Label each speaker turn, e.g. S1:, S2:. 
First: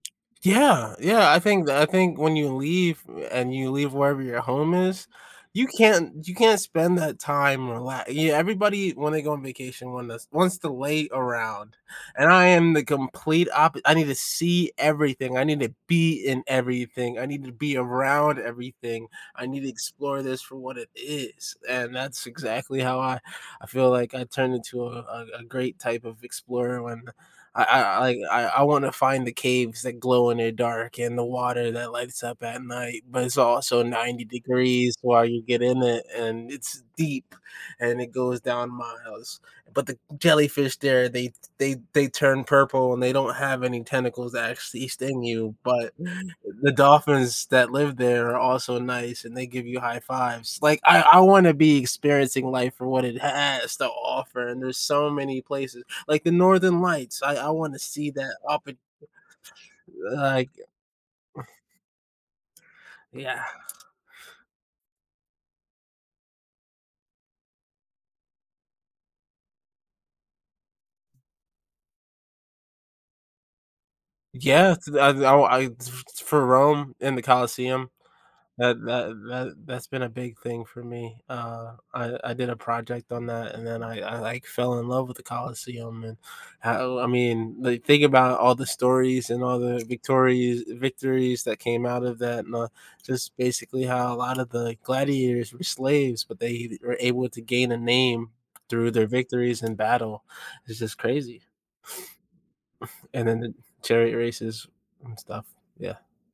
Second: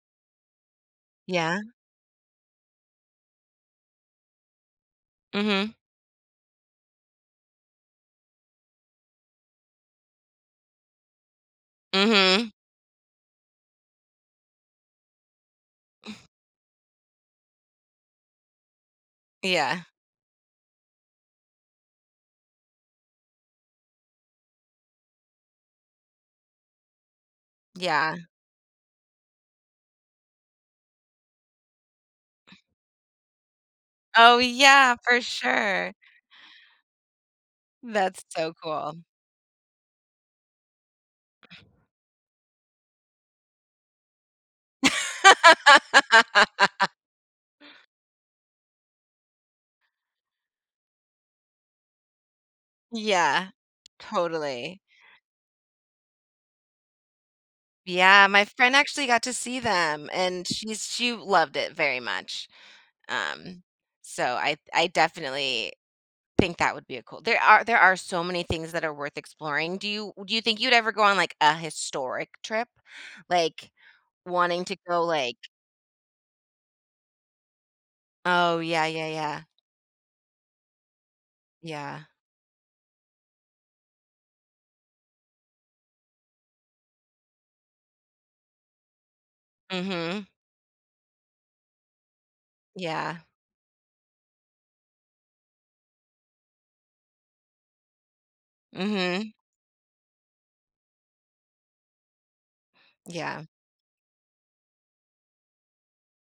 S1: Yeah, yeah, I
S2: Yeah.
S1: think I think when you leave and you leave wherever your home is, you
S2: Mhm.
S1: can't you can't spend that time rela yeah, everybody, when they go on vacation, one that's wants to lay around, and I
S2: Mhm.
S1: am the complete oppo I need to see everything, I need to be in everything, I need to be around everything. I need to
S2: Yeah.
S1: explore this for what it is, and that's exactly how I I feel like I turned into a a great type of explorer when I I
S2: Yeah.
S1: I I I wanna find the caves that glow in the dark and the water that lights up at night, but it's also 90
S2: Oh, yeah,
S1: degrees
S2: for
S1: while you get in
S2: sure.
S1: it, and it's deep, and it
S2: That's
S1: goes
S2: so
S1: down
S2: cool.
S1: miles, but the jellyfish there, they they they turn purple, and they don't have any tentacles that actually sting you, but the dolphins that live there are also nice, and they give you high 5s. Like, I I wanna be experiencing life for what it
S2: Yeah,
S1: has to offer, and there's
S2: totally.
S1: so many places, like the northern lights, I I wanna see
S2: Yeah,
S1: that
S2: my
S1: oppo
S2: friend actually got to see them and
S1: like
S2: she's she loved it very much.
S1: Yeah.
S2: Um, so I I definitely think that would be a cool There are, there are so many things that are worth exploring, do you do you think you'd ever go on like a historic trip, like wanting to
S1: Yes,
S2: go
S1: I
S2: like
S1: I [unintelligible] f f or Rome in the Colosseum,
S2: Oh
S1: that
S2: yeah, yeah,
S1: that
S2: yeah.
S1: that that's been a big thing for me. Uh,
S2: Yeah.
S1: I I did a project on that, and then I I like fell in love with the Colosseum, and how I mean they think about all the stories and all the
S2: Mhm.
S1: victorious victories that came out of that, and the
S2: Yeah.
S1: just basically how a lot of the gladiators were slaves, but they were able to gain a name through their
S2: Mhm.
S1: victories in battle. It's just crazy. And then
S2: Yeah.
S1: the chariot races and stuff, yeah.